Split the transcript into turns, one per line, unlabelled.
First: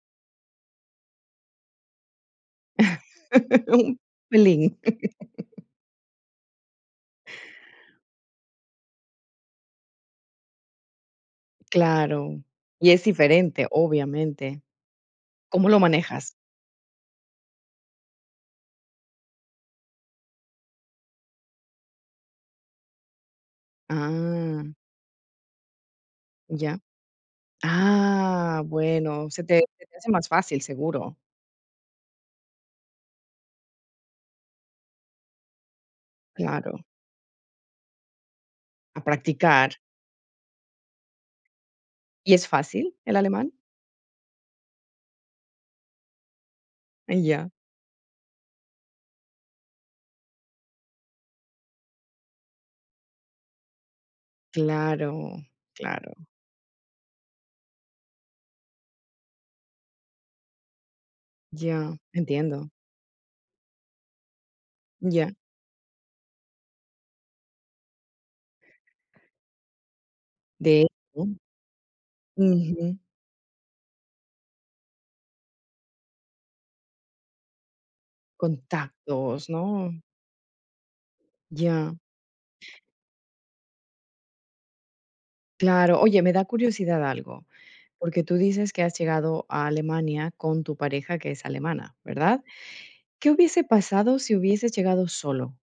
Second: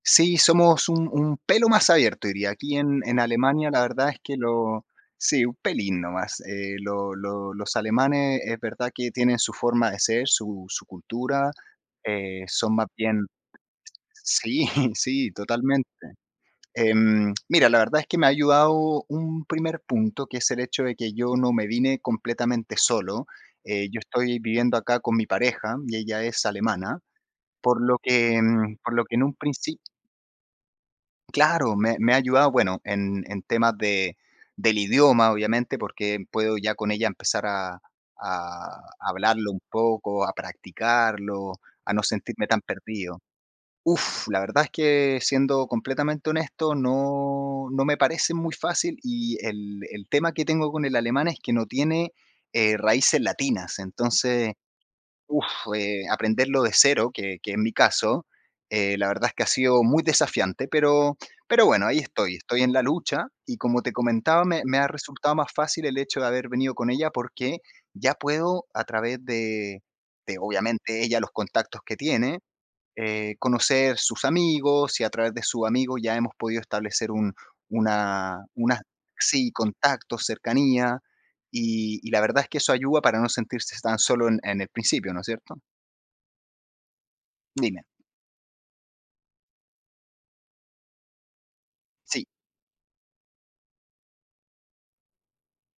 Sí, somos un un pelo más abierto, diría aquí en en Alemania. La
Un
verdad es que
pelín.
lo sí, un pelín nomás. Eh, lo lo los alemanes es verdad que tienen su forma de ser, su su cultura,
Claro.
eh, son más
Y es
bien
diferente, obviamente.
sí, sí,
¿Cómo lo
totalmente.
manejas?
Em, mira, la verdad es que me ha ayudado un primer punto, que es el hecho de que yo no me vine completamente solo. Eh, yo estoy
Ah.
viviendo acá con mi pareja y ella es
Ya.
alemana, por lo que
Ah,
por lo que en
bueno,
un
se te
princi
se te hace más fácil, seguro.
Claro, me me ha ayudado, bueno, en en temas de del idioma, obviamente, porque puedo ya
Claro.
con ella empezar a a
A
hablarlo un
practicar.
poco, a practicarlo, a no
¿Y
sentirme
es
tan
fácil el
perdido.
alemán?
Uf, la verdad es que siendo completamente honesto,
Ay, ya.
no no me parece muy fácil, y el el tema que tengo con el alemán es que no tiene, eh, raíces latinas. Entonces,
Claro,
uf, eh,
claro.
aprenderlo de cero, que que es mi caso, eh, la verdad es que ha sido muy desafiante, pero pero bueno,
Ya,
ahí estoy, estoy
entiendo.
en la lucha. Y como te comentaba, me me ha
Ya.
resultado más fácil el hecho de haber venido con ella, porque ya puedo a través de de,
De
obviamente, ella, los
[unintelligible]
contactos que tiene,
Újú.
eh, conocer sus amigos, y a través de sus amigos ya hemos podido establecer un una una
Contactos,
sí,
¿no?
contactos, cercanía,
Ya.
y y la verdad es que eso ayuda para no sentirse tan solo en en el principio, ¿no es cierto?
Claro. Oye, me da curiosidad algo,
Dime.
porque tú dices que has llegado a Alemania con tu pareja, que es alemana,
Sí.
¿verdad? ¿Qué hubiese pasado si hubieses llegado solo?